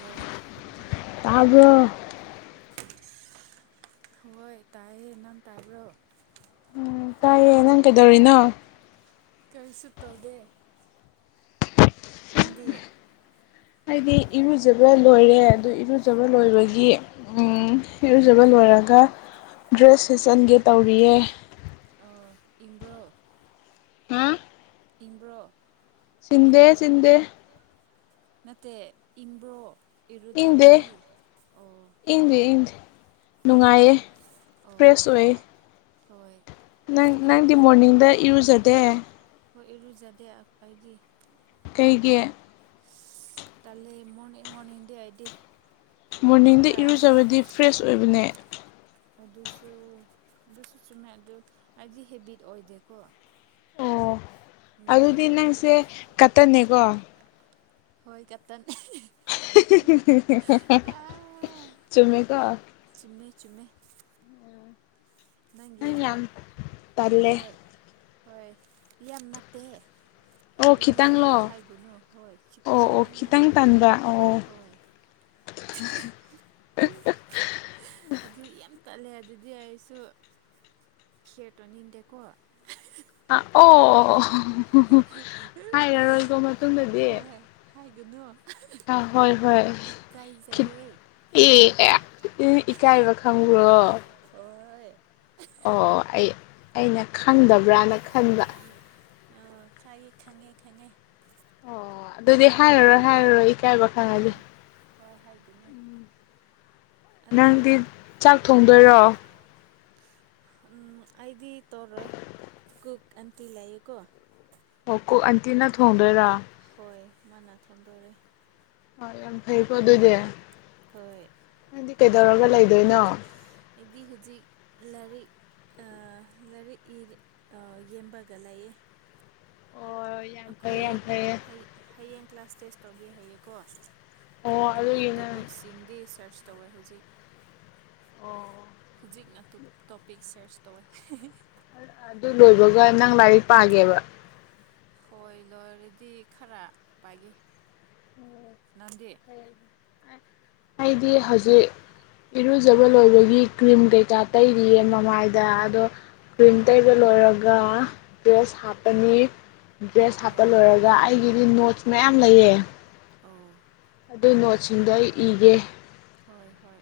Hello ꯇꯥꯕ꯭ꯔꯣ ꯍꯣꯏ ꯇꯥꯏꯌ‌ꯦ ꯅꯪ ꯇꯥꯕ꯭ꯔꯣ ꯎꯝ ꯇꯥꯏꯌꯦ ꯅꯪ ꯀꯩꯗꯧꯔꯤꯅꯣ ꯀꯔꯤꯁꯨ ꯇꯧꯗꯦ ꯅꯪꯗꯤ ꯍꯥꯏꯗꯤ ꯏꯔꯨꯖꯕ ꯂꯣꯏꯔꯦ ꯑꯗꯨ ꯏꯔꯨꯖꯕ ꯂꯣꯏꯕꯒꯤ ꯎꯝ ꯏꯔꯨꯖꯕ ꯂꯣꯏꯔꯒ ꯗ꯭ꯔꯦꯁ ꯁꯦꯠꯆꯟꯒꯦ ꯇꯧꯔꯤꯌꯦ ꯑ ꯏꯪꯕ꯭ꯔꯣ ꯍꯝ ꯏꯪꯕ꯭ꯔꯣ ꯆꯤꯟꯗꯦ ꯆꯤꯟꯗꯦ ꯅꯠꯇꯦ ꯏꯪꯕ꯭ꯔꯣ ꯏꯪꯗꯦ ꯏꯔꯨꯖꯔꯗꯤ ꯑꯣ ꯏꯪꯗꯦ ꯏꯪꯗꯦ ꯅꯨꯡꯉꯥꯏꯌꯦ ꯑꯣ ꯐ꯭ꯔꯦꯁ ꯑꯣꯏ ꯍꯣꯏ ꯅꯪ ꯅꯪꯗꯤ ꯃꯣꯔꯅꯤꯡꯗ ꯏꯔꯨꯖꯗꯦ ꯍꯣꯏ ꯏꯔꯨꯖꯗꯦ ꯑꯩ ꯗꯤ ꯀꯩꯒꯤ ꯇꯜꯂꯦ ꯃꯣꯔꯅꯤꯡ ꯃꯣꯔꯅꯤꯡꯗꯦ ꯑꯩꯗꯤ ꯃꯣꯔꯅꯤꯡꯗ ꯈꯔ ꯏꯔꯨꯖꯕꯗꯤ ꯐ꯭ꯔꯦꯁ ꯑꯣꯏꯕꯅꯦ ꯑꯗꯨꯁꯨ ꯑꯗꯨꯁꯨ ꯆꯨꯝꯃꯦ ꯑꯗꯨ ꯑꯩꯗꯤ ꯍꯦꯕꯤꯠ ꯑꯣꯏꯗꯦꯀꯣ ꯑꯣ ꯑꯗꯨꯅ ꯑꯗꯨꯗꯤ ꯅꯪꯁꯦ ꯀꯠꯇꯟꯅꯦꯀꯣ ꯍꯣꯏ ꯀꯥꯇꯟ ꯆꯨꯃꯦꯀꯣ ꯆꯨꯝꯃꯦ ꯆꯨꯝꯃꯦ ꯅꯪ ꯅꯪꯒꯤꯔꯨ ꯌꯥꯝ ꯇꯜꯂꯦ ꯍꯣꯏ ꯍꯣꯏ ꯌꯥꯝ ꯅꯠꯇꯦ ꯑꯣ ꯍꯥꯏꯒꯨꯅꯨ ꯈꯤꯇꯪꯂꯣ ꯁꯨꯃꯥꯏꯅ ꯍꯥꯏꯒꯨꯅꯨ ꯍꯣꯏ ꯈꯤꯠ ꯑꯣ ꯑꯣ ꯈꯤꯇꯪꯅ ꯈꯤꯇꯪ ꯇꯟꯕ ꯑꯣ ꯍꯣꯏ ꯑꯗꯨ ꯌꯥꯝ ꯇꯠꯂꯦ ꯑꯗꯨꯗꯤ ꯑꯩꯁꯨ ꯈꯤꯔꯇꯧꯅꯤꯡꯗꯦꯀꯣ ꯑꯥ ꯑꯣ ꯍꯥꯏꯔꯔꯣꯏꯒꯣ ꯃꯇꯨꯡꯗꯗꯤ ꯍꯣꯏ ꯍꯥꯏꯒꯅꯨ ꯍꯥ ꯍꯣꯏ ꯍꯣꯏ ꯈꯤꯠ ꯏꯀꯥꯏꯖꯩꯌꯦ ꯑꯦꯛ ꯏ ꯏꯀꯥꯏꯕ ꯈꯪꯕ꯭ꯔꯣ ꯍꯣꯏ ꯑꯣ ꯑꯩ ꯑꯩꯅ ꯈꯪꯗꯕ꯭ꯔꯅ ꯈꯟꯕ ꯑꯣ ꯈꯌꯦ ꯈꯪꯉꯦ ꯈꯪꯉꯦ ꯑꯣ ꯑꯗꯨꯗꯤ ꯍꯥꯏꯔꯔꯣꯏ ꯍꯥꯏꯔꯔꯣꯏ ꯏꯀꯥꯏꯕ ꯈꯪꯉꯗꯤ ꯍꯣꯏ ꯍꯣꯏ ꯍꯥꯏꯒꯅꯨ ꯑꯗꯨ ꯅꯪꯗꯤ ꯆꯥꯛ ꯊꯣꯡꯗꯣꯏꯔꯣ ꯎꯝ ꯑꯥꯏꯗꯤ ꯇꯣꯔꯣꯏ ꯀꯨꯛ ꯑꯟꯇꯤ ꯂꯩꯌꯦꯀꯣ ꯑꯣ ꯀꯨꯛ ꯑꯟꯇꯤꯅ ꯊꯣꯡꯗꯣꯏꯔꯥ ꯍꯣꯏ ꯃꯥꯅ ꯊꯣꯟꯗꯣꯔꯦ ꯍꯣꯏ ꯌꯥꯝ ꯐꯩꯀꯣ ꯑꯗꯨꯗꯤ ꯍꯣꯏ ꯅꯪꯗꯤ ꯀꯩꯗꯧꯔꯒ ꯂꯩꯗꯣꯏꯅꯣ ꯑꯩꯗꯤ ꯍꯨꯖꯤꯛ ꯂꯥꯏꯔꯤꯛ ꯑ ꯂꯥꯏꯔꯤꯛ ꯏꯔꯤ ꯑꯥ ꯌꯦꯝꯕꯒ ꯂꯩꯌꯦ ꯑꯣ ꯌꯥꯝ ꯑꯩꯈꯣꯏ ꯐꯩꯌꯦ ꯌꯥꯝ ꯐꯩꯌꯦ ꯍꯩ ꯍꯌꯦꯡ ꯀ꯭ꯂꯥꯁ ꯇꯦꯁ ꯇꯧꯒꯦ ꯍꯥꯏꯌꯦꯀꯣ ꯑꯣ ꯑꯗꯨꯒꯤ ꯅꯪ ꯇꯣꯄꯤꯛꯁꯤꯡꯗꯤ ꯁꯔꯁ ꯇꯧꯋꯦ ꯍꯧꯖꯤꯛ ꯑꯣ ꯍꯧꯖꯤꯛꯅ ꯇꯨ ꯇꯣꯄꯤꯛ ꯁꯔꯁ ꯇꯧꯋꯦ ꯑꯗꯨ ꯂꯣꯏꯕꯒ ꯅꯪ ꯂꯥꯏꯔꯤꯛ ꯄꯥꯒꯦꯕ ꯈꯣꯏ ꯂꯣꯏꯔꯗꯤ ꯈꯔ ꯄꯥꯏꯒꯦ ꯅꯪꯗꯤ [unintelligible] ꯑꯩꯗꯤ ꯍꯧꯖꯤꯛ ꯏꯔꯨꯖꯕ ꯂꯣꯏꯕꯒꯤ ꯀ꯭ꯔꯤꯝ ꯀꯩꯀꯥ ꯇꯩꯔꯤꯌꯦ ꯃꯃꯥꯏꯗ ꯑꯗꯣ ꯀ꯭ꯔꯤꯝ ꯇꯩꯕ ꯂꯣꯏꯔꯒ ꯗ꯭ꯔꯦꯁ ꯍꯥꯞꯄꯅꯤ ꯗ꯭ꯔꯦꯁ ꯍꯥꯞꯄ ꯍꯣꯏ ꯂꯣꯏꯔꯒ ꯑꯩꯒꯤꯗꯤ ꯅꯣꯠꯁ ꯃꯌꯥꯝ ꯂꯩꯌꯦ ꯑꯣ ꯑꯗꯨꯏ ꯅꯣꯠꯁꯤꯡꯗꯣ ꯑꯩ ꯏꯒꯦ ꯍꯣꯏ ꯍꯣꯏ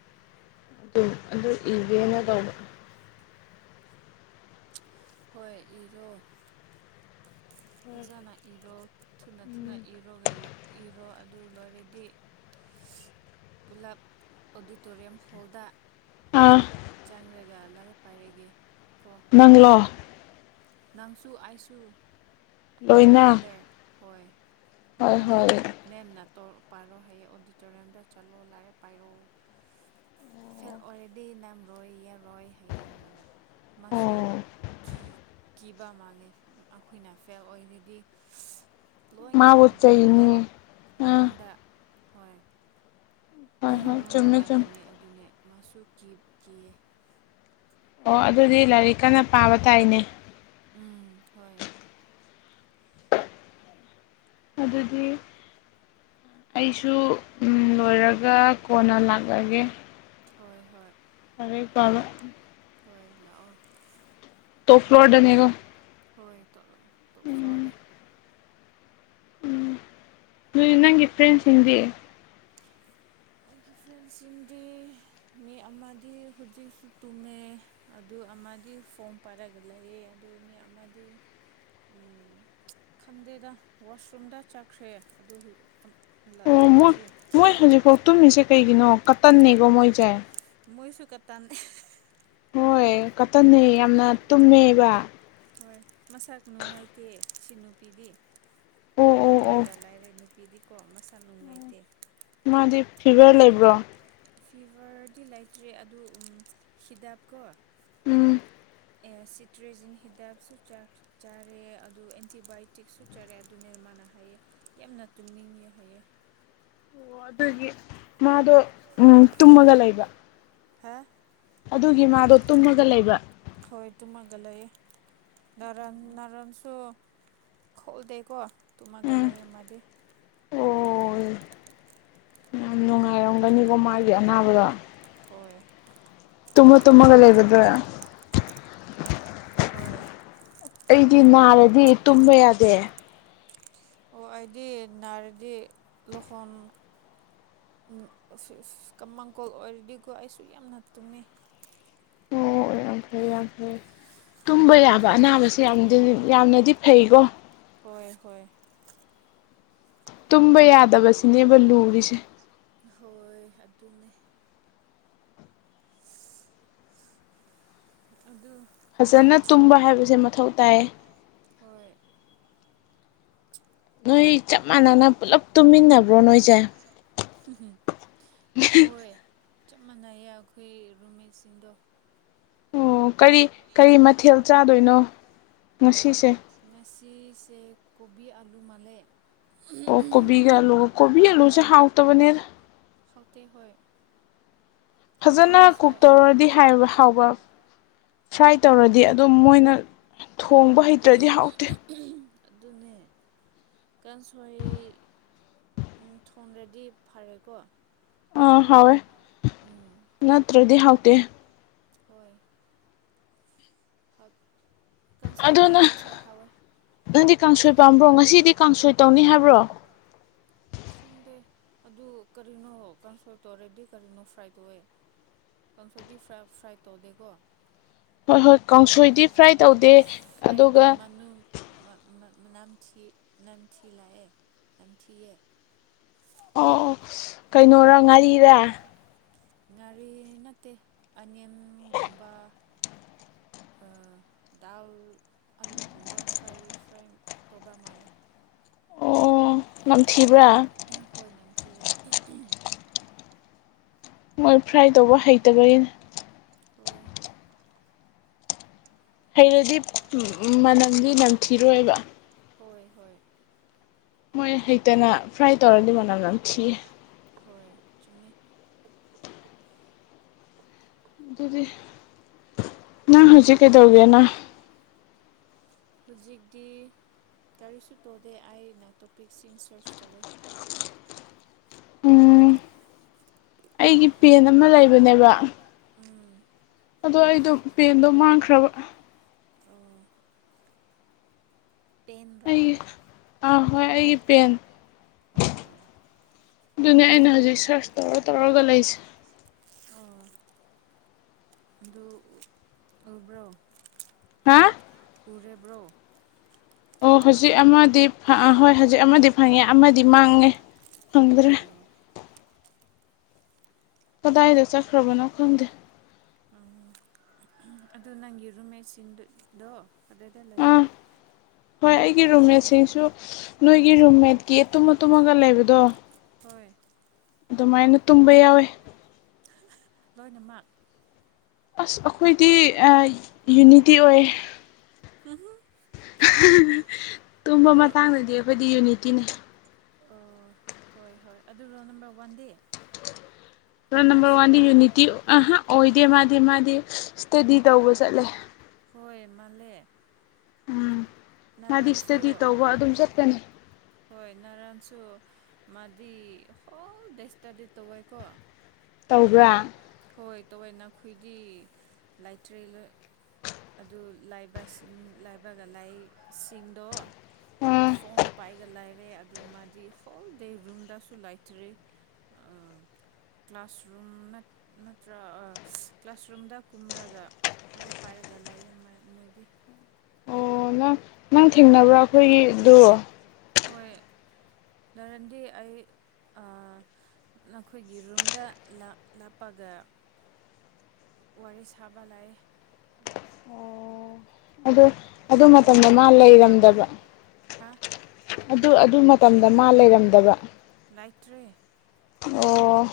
ꯎꯝ ꯑꯗꯨ ꯏꯒꯦꯍꯥꯏꯔꯣ ꯍꯣꯏ ꯏꯔꯣ ꯐ ꯖꯥꯟꯅ ꯏꯔꯣ ꯊꯨꯅ ꯊꯨꯅ ꯏꯔꯣ ꯑꯗꯨꯒ ꯏꯔꯣ ꯑꯗꯨ ꯂꯣꯏꯔꯗꯤ ꯄꯨꯂꯞ ꯑꯣꯗꯤꯇꯣꯔꯤꯌꯝ ꯍꯣꯜꯗ ꯑꯥ ꯥꯆꯛ ꯆꯪꯉꯥꯒ ꯑꯃꯔꯛ ꯄꯥꯏꯔꯒꯦꯀꯣ ꯅꯡꯂꯣ ꯅꯪꯁꯨ ꯑꯩꯁꯨ ꯂꯣꯏꯅ ꯇꯨꯒꯦꯗꯔ ꯍꯣꯏ ꯍꯣꯏ ꯂꯣꯏꯅ ꯍꯣꯏ ꯃꯦꯝꯅ ꯇꯣꯔꯣꯄꯥꯏꯔꯣ ꯍꯥꯏꯌꯦ ꯑꯣꯗꯤꯇꯣꯔꯤꯌꯝꯗ ꯆꯠꯂꯣ ꯂꯥꯏꯔꯤꯛ ꯄꯥꯏꯔꯛꯑꯣ ꯐꯦꯜ ꯑꯣꯜꯔꯗꯤ ꯃꯦꯝ ꯔꯣꯏꯌꯦꯔꯣꯏ ꯍꯥꯏꯌꯦꯃꯥꯅ ꯃꯁꯨꯨ ꯑꯣ ꯀꯤ ꯀꯤꯕ ꯃꯥꯜꯂꯦ ꯑꯩꯈꯣꯏꯅ ꯐꯦꯜ ꯑꯣꯏꯔꯤ ꯗꯤ ꯃꯥꯕꯨ ꯂꯣꯏꯅꯃꯛ ꯕ꯭ꯂꯦꯝꯗꯣ ꯆꯩꯅꯤ ꯑꯥ ꯃꯉꯣꯟꯗ ꯍꯣꯏ ꯍꯣꯏ ꯍꯣꯏ ꯃꯉꯣꯟꯗ ꯆꯨꯝꯃꯦ ꯆꯨꯝꯃꯦ ꯂꯥꯛꯀꯅꯤ ꯑꯗꯨꯅꯦ ꯃꯥꯁꯨ ꯀꯤꯀꯤꯌꯦ ꯑꯣ ꯑꯗꯨꯗꯤ ꯂꯥꯏꯔꯤꯛ ꯀꯟꯅ ꯄꯥꯕ ꯇꯥꯏꯅꯦ ꯎꯝ ꯍꯣꯏ ꯑꯗꯨꯗꯤ ꯑꯩꯁꯨ ꯂꯣꯏꯔꯒ ꯀꯣꯟꯅ ꯂꯥꯛꯂꯒꯦ ꯍꯣꯏ ꯍꯣꯏ ꯂꯥꯏꯔꯤꯛ ꯄꯥꯔꯣ ꯍꯣꯏ ꯂꯥꯛꯑꯣ ꯇꯣꯞ ꯐ꯭ꯂꯣꯔ ꯗꯅꯦꯀꯣ ꯍꯣꯏ ꯇꯣꯞꯇꯣꯞ ꯐ꯭ꯂꯣꯔ ꯗꯦ ꯎꯏ ꯅꯪꯒꯤ ꯐ꯭ꯔꯦꯟꯁꯤꯡꯗꯤ ꯑꯩꯒꯤ ꯐ꯭ꯔꯦꯟꯁꯤꯡꯗꯤ ꯃꯤ ꯑꯃꯗꯤ ꯍꯧꯖꯤꯛꯁꯨ ꯇꯨꯝꯃꯦ ꯑꯗꯨ ꯑꯃꯗꯤ ꯐꯣꯝ ꯄꯥꯏꯔꯒ ꯂꯩꯌꯦ ꯑꯗꯨꯅꯦ ꯑꯃꯗꯤ ꯈꯟꯗꯦꯗ ꯋꯥꯁꯔꯨꯝꯗ ꯆꯠꯈ꯭ꯔꯦ ꯑꯗꯨ ꯑꯣ ꯃꯣꯏ ꯂꯛꯂꯛꯇ꯭ꯔꯤ ꯃꯣꯏ ꯍꯧꯖꯤꯛꯐꯥꯎ ꯇꯨꯝꯃꯤꯁꯦ ꯀꯩꯒꯤꯅꯣ ꯀꯇꯟꯅꯦꯀꯣ ꯃꯣꯏꯁꯦ ꯃꯣꯏꯁꯨ ꯀꯇꯥꯟ ꯍꯣꯏ ꯀꯇꯟꯅꯦ ꯌꯥꯝꯅ ꯎꯝ ꯇꯨꯝꯃꯦꯕ ꯍꯣꯏ ꯃꯁꯥ ꯅꯨꯡꯉꯥꯏꯇꯦ ꯁꯤ ꯅꯨꯄꯤꯗꯤ ꯑꯣ ꯑꯣ ꯑꯣ ꯇꯨꯝꯃꯒꯥ ꯂꯥꯏꯔꯦꯅꯦ ꯄꯤꯔꯤꯀꯣ ꯃꯁꯥ ꯅꯨꯡꯉꯥꯏꯇꯦ ꯃꯥꯗꯤ ꯐꯤꯚꯔ ꯂꯩꯕ꯭ꯔꯣ ꯐꯤꯕꯔꯗꯤ ꯂꯩꯇ꯭ꯔꯤ ꯑꯗꯨ ꯍꯤꯗꯛꯀꯣ ꯎꯝ ꯁꯤꯇ꯭ꯔꯦꯖꯤꯟ ꯍꯤꯗꯛꯁꯨ ꯆꯥꯛ ꯆꯥꯔꯦ ꯑꯗꯨ ꯑꯦꯟꯇꯤꯕꯥꯏꯌꯣꯇꯤꯛꯁꯨ ꯆꯥꯔꯦ ꯑꯗꯨꯅꯦ ꯃꯥꯅ ꯍꯥꯏꯌꯦ ꯌꯥꯝꯅ ꯇꯨꯝꯅꯤꯡꯉꯦ ꯍꯥꯏꯌꯦ ꯑꯣ ꯑꯗꯨꯒꯤ ꯃꯥꯗꯣ ꯎꯝ ꯇꯨꯝꯃꯒ ꯂꯩꯕ ꯍꯥꯥ ꯑꯗꯨꯒꯤ ꯃꯥꯗꯣ ꯇꯨꯝꯃꯒ ꯂꯩꯕ ꯍꯣꯏ ꯇꯨꯝꯃꯒꯂꯩꯌꯦ ꯅꯔꯟ ꯅꯔꯟꯁꯨ ꯈꯣꯎꯗꯦꯀꯣ ꯇꯨꯝꯃꯒ ꯎꯝ ꯂꯩꯑ ꯃꯥꯗꯤ ꯑꯣ ꯉꯥꯏꯔꯣꯡꯒꯅꯤꯀꯣ ꯃꯥꯒꯤ ꯑꯅꯥꯕꯗ ꯍꯣꯏ ꯇꯨꯝꯃ ꯇꯨꯝꯃꯒ ꯂꯩ ꯂꯩꯒꯗ꯭ꯔ ꯍꯣꯏ ꯑꯩꯗꯤ ꯅꯥꯔꯗꯤ ꯇꯨꯝꯕ ꯌꯥꯗꯦ꯫ ꯑꯣ ꯑꯩꯗꯤ ꯅꯥꯔꯗꯤ ꯂꯣꯍꯣꯟ [unintelligible] ꯀꯃꯡꯀꯣꯜ ꯑꯣꯏꯔꯗꯤꯀꯣ ꯑꯩꯁꯨ ꯌꯥꯝꯅ ꯇꯨꯝꯃꯦ꯫ ꯑꯣ ꯌꯥꯝ ꯐꯩ ꯌꯥꯝ ꯐꯩ꯫ ꯇꯨꯝꯕ ꯎꯝ ꯌꯥꯕ ꯑꯅꯥꯕꯁꯦ ꯌꯥꯝꯗꯤ ꯌꯥꯝꯅꯗꯤ ꯐꯩꯀꯣ꯫ ꯍꯣꯏ ꯍꯣꯏ ꯇꯨꯝꯕ ꯌꯥꯗꯕꯁꯤꯅꯦꯕ ꯂꯨꯔꯤꯁꯦ꯫ ꯍꯣꯏ ꯑꯗꯨꯅꯦ꯫ ꯑꯗꯨ ꯐꯖꯅ ꯇꯨꯝꯕ ꯍꯥꯏꯕꯁꯦ ꯃꯊꯧ ꯇꯥꯏ꯫ ꯍꯣꯏ ꯅꯣꯏ ꯆꯞ ꯃꯥꯟꯅꯅ ꯄꯨꯜꯂꯞ ꯇꯨꯃꯤꯟꯅꯕ꯭ꯔꯣ ꯅꯣꯏꯖꯦ꯫ ꯎꯝ ꯍꯣꯏ ꯆꯞ ꯃꯥꯟꯅꯩꯌꯦ ꯑꯈꯣꯏ ꯔꯨꯝꯃꯦꯠꯁꯤꯡꯗꯣ꯫ ꯑꯣ ꯀꯔꯤ ꯀꯔꯤ ꯃꯊꯦꯜ ꯆꯥꯗꯣꯏꯅꯣ ꯉꯁꯤꯁꯦ꯫ ꯉꯁꯤꯁꯦ ꯀꯣꯕꯤ ꯑꯂꯨ ꯃꯥꯜꯂꯦ꯫ ꯑꯣ ꯀꯣꯕꯤꯒ ꯑꯂꯨꯒ ꯀꯣꯕꯤ ꯑꯂꯨꯁꯦ ꯍꯥꯎꯇꯕꯅꯦꯗ꯫ ꯈꯥꯎꯇꯦ ꯍꯣꯏ ꯐꯖꯅ ꯀꯨꯛ ꯀꯥꯡꯁꯣꯏ ꯇꯧꯔꯗꯤ ꯍꯥꯏꯕ ꯍꯥꯎꯕ꯫ ꯐ꯭ꯔꯥꯏ ꯑꯣ ꯇꯧꯔꯗꯤ ꯑꯗꯨꯝ ꯃꯣꯏꯅ ꯊꯣꯡꯕ ꯍꯩꯇ꯭ꯔꯗꯤ ꯍꯥꯎꯇꯦ꯫ ꯑꯗꯨꯅꯦ ꯀꯥꯡꯁꯣꯏ ꯎꯝ ꯊꯣꯡꯗ꯭ꯔꯗꯤ ꯐꯔꯦꯀꯣ꯫ ꯑꯥ ꯍꯥꯎꯏ ꯎꯝ ꯅꯠꯇ꯭ꯔꯗꯤ ꯍꯥꯎꯇꯦ꯫ ꯍꯣꯏ [inaudible] ꯀꯥꯡꯁꯣꯏ ꯑꯗꯣ ꯑꯩꯗꯤ ꯅꯪ ꯀꯥꯡꯁꯣꯏ ꯍꯥꯎꯋꯦ ꯅꯪꯗꯤ ꯀꯥꯡꯁꯣꯏ ꯄꯥꯝꯕ꯭ꯔꯣ ꯉꯁꯤꯗꯤ ꯀꯥꯡꯁꯣꯏ ꯇꯧꯅꯤ ꯍꯥꯏꯕ꯭ꯔꯣ꯫ ꯈꯪꯗꯦ ꯑꯗꯨ ꯀꯔꯤꯅꯣ ꯀꯥꯡꯁꯣꯏ ꯇꯧꯔꯦꯗꯤ ꯀꯔꯤꯅꯣ ꯐ꯭ꯔꯥꯏ ꯇꯧꯋꯦ꯫ ꯀꯥꯡꯁꯣꯏꯗꯤ ꯐꯔ ꯐ꯭ꯔꯥꯠ ꯇꯧꯗꯦꯀꯣ꯫ ꯍꯣꯏ ꯍꯣꯏ ꯀꯥꯡꯁꯣꯏꯗꯤ ꯐ꯭ꯔꯥꯏ ꯇꯧꯗꯦ ꯐ꯭ꯔꯥꯏꯒꯤ ꯑꯗꯨꯒ ꯃꯅꯨꯡ꯫ ꯃ ꯃ ꯅꯛꯇꯒꯤ ꯅꯝꯊꯤ ꯂꯛꯑꯦ ꯅꯝꯊꯤꯌꯦ꯫ [inaudible] ꯑꯣ ꯑꯣ ꯀꯩꯅꯣꯔ ꯉꯥꯔꯤꯔ꯫ ꯉꯥꯔꯤ ꯅꯠꯇꯦ ꯑꯅꯤꯟꯒꯨꯝꯕ꯫ ꯗꯥꯜ ꯑꯂꯨ ꯒꯨꯝꯕ ꯐ꯭ꯔꯥꯏ ꯐ꯭ꯔꯥꯏ ꯇꯣꯕ ꯃꯂꯦ꯫ ꯑꯣ ꯅꯝꯊꯤꯕ꯭ꯔꯥ ꯎꯝ ꯍꯣꯏ ꯅꯝꯊꯤꯌꯦ꯫ ꯃꯣꯏ ꯐ꯭ꯔꯥꯏ ꯇꯧꯕ ꯍꯩꯇꯕꯅꯤ꯫ ꯍꯣꯏ ꯍꯩꯔꯗꯤ ꯃꯅꯝꯗꯤ ꯅꯝꯊꯤꯔꯣꯏꯕ꯫ ꯍꯣꯏ ꯍꯣꯏ ꯃꯣꯏ ꯍꯩꯇꯅ ꯐ꯭ꯔꯥꯏ ꯇꯧꯔꯗꯤ ꯃꯅꯝ ꯅꯝꯊꯤꯌꯦ꯫ ꯈꯣꯏ ꯆꯨꯝꯃꯤ ꯑꯗꯨꯗꯤ ꯅꯪ ꯍꯧꯖꯤꯛ ꯀꯩꯗꯧꯒꯦꯅ ꯍꯧꯖꯤꯛꯇꯤ ꯀꯔꯤꯁꯨ ꯇꯧꯗꯦ ꯑꯩꯅ ꯇꯣꯄꯤꯛꯁꯤꯡ ꯁꯔꯁ ꯇꯧꯋꯦ꯫ ꯑꯩ ꯄꯦꯟ ꯑꯃ ꯂꯩꯕꯅꯦꯕ ꯎꯝ ꯑꯗꯣ ꯑꯩꯗꯣ ꯄꯦꯟꯗꯣ ꯃꯥꯡꯈ꯭ꯔꯕ꯫ ꯑꯣ ꯄꯦꯟꯔꯥ ꯑꯩꯒꯤ ꯑꯥ ꯍꯣꯏ ꯑꯩꯒꯤ ꯄꯦꯟ꯫ ꯑꯣ ꯑꯣ ꯑꯗꯨꯅꯦ ꯑꯩꯅ ꯍꯧꯖꯤꯛ ꯁꯔꯁ ꯇꯧꯔ ꯇꯧꯔꯒ ꯂꯩꯁꯦ꯫ ꯑꯣ ꯑꯗꯨ ꯇꯧꯕ꯭ꯔꯣ ꯍꯥ ꯎꯔꯕ꯭ꯔꯣ ꯑꯣ ꯍꯧꯖꯤꯛ ꯑꯃꯗꯤ ꯍꯣꯏ ꯍꯧꯖꯤꯛ ꯑꯃꯗꯤ ꯐꯪꯉꯦ ꯑꯃꯗꯤ ꯃꯥꯡꯉꯦ ꯐꯪꯗ꯭ꯔꯦ ꯑꯣ ꯀꯗꯥꯏꯗ ꯆꯠꯈ꯭ꯔꯕꯅꯣ ꯈꯪꯗꯦ ꯎꯝ ꯑꯗꯨ ꯅꯪꯒꯤ ꯔꯨꯝꯃꯦꯠꯁꯤꯡꯗꯣ ꯑꯗꯨꯗ ꯑꯥ ꯂꯩꯌꯦ ꯍꯣꯏ ꯑꯩꯒꯤ ꯔꯨꯝꯃꯦꯠꯁꯤꯡꯁꯨ ꯅꯣꯏꯒꯤ ꯔꯨꯝꯃꯦꯠꯀꯤ ꯇꯨꯝ ꯇꯨꯝꯃꯒ ꯂꯩꯕꯗꯣ ꯍꯣꯏ ꯑꯗꯨꯃꯥꯏꯅ ꯇꯨꯝꯕ ꯌꯥꯎꯋꯦ ꯂꯣꯏꯅꯃꯛ ꯑꯁ ꯑꯈꯣꯏꯗꯤ ꯑꯥ ꯌꯨꯅꯤꯇꯤ ꯑꯣꯏ ꯇꯨꯝꯕ ꯑꯗꯨ ꯃꯇꯥꯡꯗꯗꯤ ꯑꯩꯈꯣꯏꯗꯤ ꯌꯨꯅꯤꯇꯤꯅꯦ ꯑꯣ ꯍꯣꯏ ꯍꯣꯏ ꯑꯗꯨ ꯔꯣ ꯅꯝꯕꯔ ꯋꯥꯟꯗꯤ ꯑꯗꯨ ꯅꯝꯕꯔ ꯋꯥꯟꯗꯤ ꯃꯥꯁꯨꯔꯥ ꯌꯨꯅꯤꯇꯤ ꯑꯍ ꯑꯣꯏꯗꯦ ꯃꯥꯗꯤ ꯃꯥꯗꯤ ꯏꯁꯇꯗꯤ ꯇꯧꯕ ꯆꯠꯂꯦ ꯍꯣꯏ ꯃꯥꯂꯦ ꯎꯝ ꯃꯥꯗꯤ ꯏꯁꯇꯗꯤ ꯇꯧꯕ ꯑꯗꯨꯝ ꯆꯠꯀꯅꯤ ꯍꯣꯏ ꯅꯔꯥꯟꯁꯨ ꯃꯥꯗꯤ ꯍꯣ ꯗꯦ ꯁꯇꯥꯗꯤ ꯇꯧꯏꯀꯣ ꯇꯧꯕ꯭ꯔꯥ ꯍꯣꯏ ꯇꯧꯋꯦ ꯅꯈꯣꯏꯗꯤ ꯂꯥꯏꯇ꯭ꯔꯦ ꯑꯗꯨ ꯂꯥꯏꯕꯁꯤꯡ ꯂꯥꯏꯕꯒ ꯂꯥꯏꯁꯤꯡꯗꯣ ꯑꯥ ꯐꯣꯝ ꯄꯥꯏꯒ ꯂꯥꯏꯔꯦ ꯑꯗꯨ ꯃꯥꯗꯤ ꯍꯣꯜ ꯗꯦ ꯔꯨꯝꯗꯁꯨ ꯂꯩꯇ꯭ꯔꯤ ꯀ꯭ꯂꯥꯁꯔꯨꯝ ꯅꯠꯇ ꯅꯠꯇ꯭ꯔ ꯀ꯭ꯂꯥꯁꯔꯨꯝꯗ ꯀꯨꯝꯔꯒ ꯈꯔꯦ ꯄꯥꯏꯔꯒ ꯂꯩꯌꯦ ꯃꯥꯏ ꯃꯣꯏꯗꯤ ꯑꯣ ꯅ ꯅꯪ ꯊꯦꯡꯅꯕ꯭ꯔꯥ ꯑꯩꯈꯣꯏꯒꯤꯗꯨ ꯍꯣꯏ ꯔꯦꯟꯗꯤ ꯑꯩ ꯑꯥ ꯅꯈꯣꯏꯒꯤ ꯔꯨꯝꯗ ꯂꯥꯛꯄꯒ ꯋꯥꯔꯤ ꯁꯥꯕ ꯂꯩꯥꯏ ꯑꯣ ꯑꯗꯣ ꯑꯗꯣ ꯃꯇꯝꯗ ꯃꯥꯒꯤ ꯃꯥ ꯅꯦꯕꯔꯕꯨ ꯂꯩꯔꯝꯗꯕ ꯍꯥ ꯑꯗꯨ ꯑꯗꯨ ꯃꯇꯝꯗ ꯃꯥ ꯂꯩꯔꯝꯗꯕ ꯂꯩꯇ꯭ꯔꯤ ꯑꯣ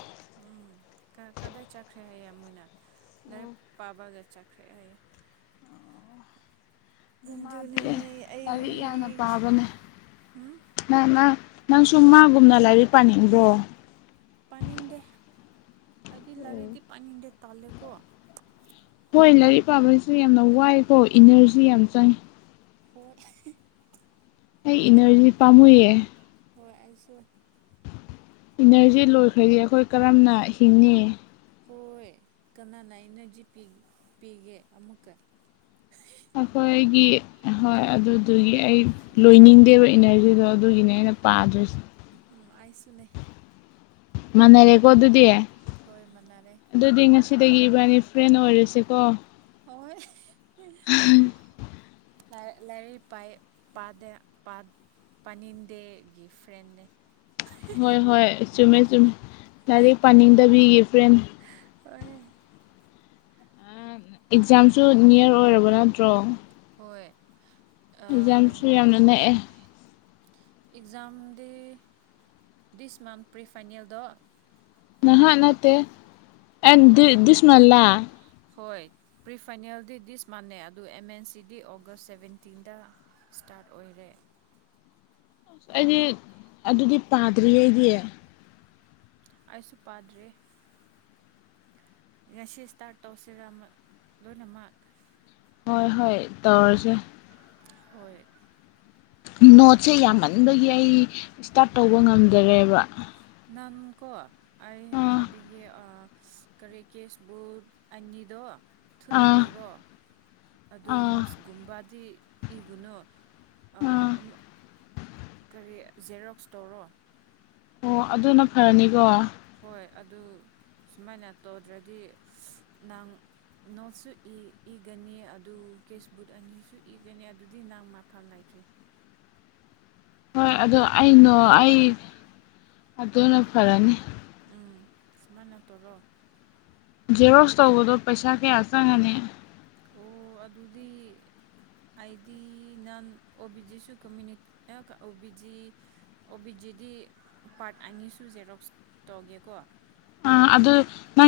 ꯎꯝ ꯀꯗꯥꯏ ꯆꯠꯈ꯭ꯔꯦ ꯍꯥꯏꯌꯦꯦ ꯃꯣꯏꯅ ꯂꯥꯏꯔꯤꯛ ꯄꯥꯕꯒ ꯆꯠꯈ꯭ꯔꯦ ꯍꯥꯏꯌꯦ ꯑꯗꯨ ꯃꯥꯗꯤ ꯑꯗꯨꯅꯦ ꯂꯥꯏꯔꯤꯛ ꯌꯥꯝꯅ ꯑꯩ ꯄꯥꯕꯅꯦ ꯎꯝ ꯅ ꯅꯪ ꯃꯥ ꯅꯪꯁꯨ ꯃꯥꯒꯨꯝꯅ ꯂꯥꯏꯔꯤꯛ ꯄꯥꯅꯤꯡꯕ꯭ꯔꯣ ꯄꯅꯤꯟꯗꯦ ꯑꯗꯤ ꯂꯔꯨꯏꯗꯤ ꯄꯅꯤꯗꯦ ꯇꯂꯦꯀꯣ ꯍꯣꯏ ꯂꯥꯏꯔꯤꯛ ꯄꯥꯕꯁꯨ ꯌꯥꯝꯅ ꯋꯥꯏꯀꯣ ꯏꯅꯔꯖꯤ ꯌꯥꯝ ꯆꯪꯉꯤ ꯍꯣꯢ ꯑꯩ ꯏꯅꯔꯖꯤ ꯄꯥꯝꯃꯨꯏꯌꯦ ꯍꯣꯏ ꯑꯩꯁꯨ ꯏꯅꯔꯖꯤ ꯂꯣꯏꯈ꯭ꯔꯗꯤ ꯑꯩꯈꯣꯏ ꯀꯔꯝꯅ ꯍꯤꯡꯅꯤ ꯍꯣꯏ ꯀꯅꯥꯅ ꯏꯅꯔꯖꯤ ꯄꯤꯒꯦ ꯑꯃꯨꯛꯀ ꯑꯈꯣꯏꯒꯤ ꯍꯣꯏ ꯑꯗꯨꯗꯨꯒꯤ ꯑꯩ ꯂꯣꯏꯅꯤꯡꯗꯦꯕ ꯏꯅꯔꯖꯤꯗꯣ ꯑꯗꯨꯒꯤꯅꯦ ꯑꯩꯅ ꯄꯥꯗ꯭ꯔꯤꯁꯦ ꯎꯝ ꯑꯥꯏꯁꯨꯅꯦ ꯃꯅꯔꯦ ꯀꯣ ꯑꯗꯨꯗꯤ ꯍꯣꯏ ꯃꯅꯥꯔꯦ ꯑꯗꯨꯗꯤ ꯉꯁꯤꯗꯒꯤ ꯏꯕꯥꯅꯤ ꯐ꯭ꯔꯦꯟ ꯑꯣꯏꯔꯁꯦꯀꯣ ꯍꯣꯏ ꯂꯥꯏꯔꯤꯛ ꯄꯥꯏ ꯄꯗꯦ ꯄꯥꯅꯤꯡꯗꯦꯒꯤ ꯐ꯭ꯔꯦꯟꯅꯦ ꯍꯣꯏ ꯍꯣꯏ ꯆꯨꯝꯃꯦ ꯆꯨꯝꯃꯦ ꯂꯥꯏꯔꯤꯛ ꯄꯥꯅꯤꯡꯗꯕꯤꯒꯤ ꯐ꯭ꯔꯦꯟ ꯍꫭꯏꯍꯦ ꯑꯦꯛꯖꯥꯝꯁꯨ ꯅꯤꯌꯔ ꯑꯣꯏꯔꯕ ꯅꯠꯇ꯭ꯔꯣ ꯍꯣꯏ ꯑꯦꯛꯖꯥꯝꯁꯨ ꯌꯥꯝꯅ ꯅꯛꯑꯦ ꯑꯦꯛꯖꯥꯝꯗꯤ ꯗꯤꯁ ꯃꯥꯟꯊ ꯄ꯭ꯔꯤꯐꯥꯏꯅꯦꯜꯗꯣ ꯅꯍꯥꯛ ꯅꯠꯇꯦ ꯑꯦ ꯗꯤꯁꯃꯜꯂ ꯍꯣꯏ ꯄ꯭ꯔꯤ ꯐꯥꯏꯅꯦꯜꯗꯤ ꯗꯤꯁ ꯃꯥꯟꯅꯩ ꯑꯗꯨ ꯑꯦꯝ ꯑꯦꯟ ꯁꯤꯗꯤ ꯑꯣꯒꯁ ꯁꯚꯦꯟꯇꯤꯟꯗ ꯁꯇꯥꯔꯠ ꯑꯣꯏꯔꯦ ꯑꯁ ꯑꯩꯗꯤ ꯑꯗꯨꯗꯤ ꯄꯥꯗ꯭ꯔꯤ ꯑꯩꯗꯤ ꯑꯩꯁꯨ ꯄꯥꯗ꯭ꯔꯤ ꯉꯁꯤ ꯁꯇꯥꯔꯠ ꯇꯧꯁꯤꯔꯥ ꯂꯣꯏꯅꯃꯛ ꯍꯣꯏ ꯍꯣꯏ ꯇꯧꯔꯁꯦ ꯍꯣꯏ ꯅꯣꯠꯁꯦ ꯌꯥꯝꯃꯟꯕꯒꯤ ꯑꯩ ꯏꯁꯇꯥꯔꯠ ꯇꯧꯕ ꯉꯝꯗꯔꯦꯕ ꯅꯝꯀꯣ ꯑꯩ ꯑꯥ ꯍꯥꯏꯕꯤꯒꯦ ꯀꯔꯤ ꯀꯦꯁꯕꯨ ꯑꯅꯤꯗꯣ ꯊꯨꯅ ꯑꯥ ꯏꯔꯣ ꯑꯗꯨ ꯑꯥ ꯅꯣꯠꯁ ꯒꯨꯝꯕꯥꯗꯤ ꯏꯒꯅꯨ ꯑꯥ ꯀꯔꯤ ꯖꯦꯔꯣꯛꯁ ꯇꯧꯔꯣ ꯑꯣ ꯑꯗꯨꯅ ꯐꯔꯅꯤꯀꯣ ꯍꯣꯏ ꯑꯗꯨ ꯁꯨꯃꯥꯏꯅ ꯇꯧꯗ꯭ꯔꯗꯤ ꯅꯪ ꯅꯣꯠꯁꯨ ꯏꯒꯅꯤ ꯑꯗꯨ ꯀꯦꯁꯕꯨꯛ ꯑꯅꯤꯁꯨ ꯏꯒꯅꯤ ꯑꯗꯨꯗꯤ ꯅꯪ ꯃꯥꯐꯝ ꯂꯩꯇ꯭ꯔꯦ ꯍꯣꯏ ꯑꯗꯨ ꯑꯩꯩꯅꫭ ꯑꯩ ꯌꯥꯔꯣꯏ ꯑꯗꯨꯅ ꯐꯔꯅꯤ ꯎꯝ ꯁꯨꯃꯥꯏꯅ ꯇꯧꯔꯣ ꯖꯦꯔꯣꯛꯁ ꯇꯧꯕꯗꯣ ꯄꯩꯁꯥ ꯀꯌꯥ ꯆꯪꯉꯅꯤ ꯑꯣ ꯑꯗꯨꯗꯤ ꯍꯥꯏꯗꯤ ꯅꯟ ꯑꯣ ꯕꯤ ꯖꯤꯁꯨ ꯀꯃꯨꯅꯤ ꯑꯣ ꯕꯤ ꯖꯤ ꯑꯣꯕꯤꯖꯤꯗꯤ ꯄꯥꯔꯠ ꯑꯅꯤ ꯁꯨ ꯖꯦꯔꯣꯛꯁ ꯇꯧꯒꯦꯀꯣ ꯑ ꯑꯗꯨ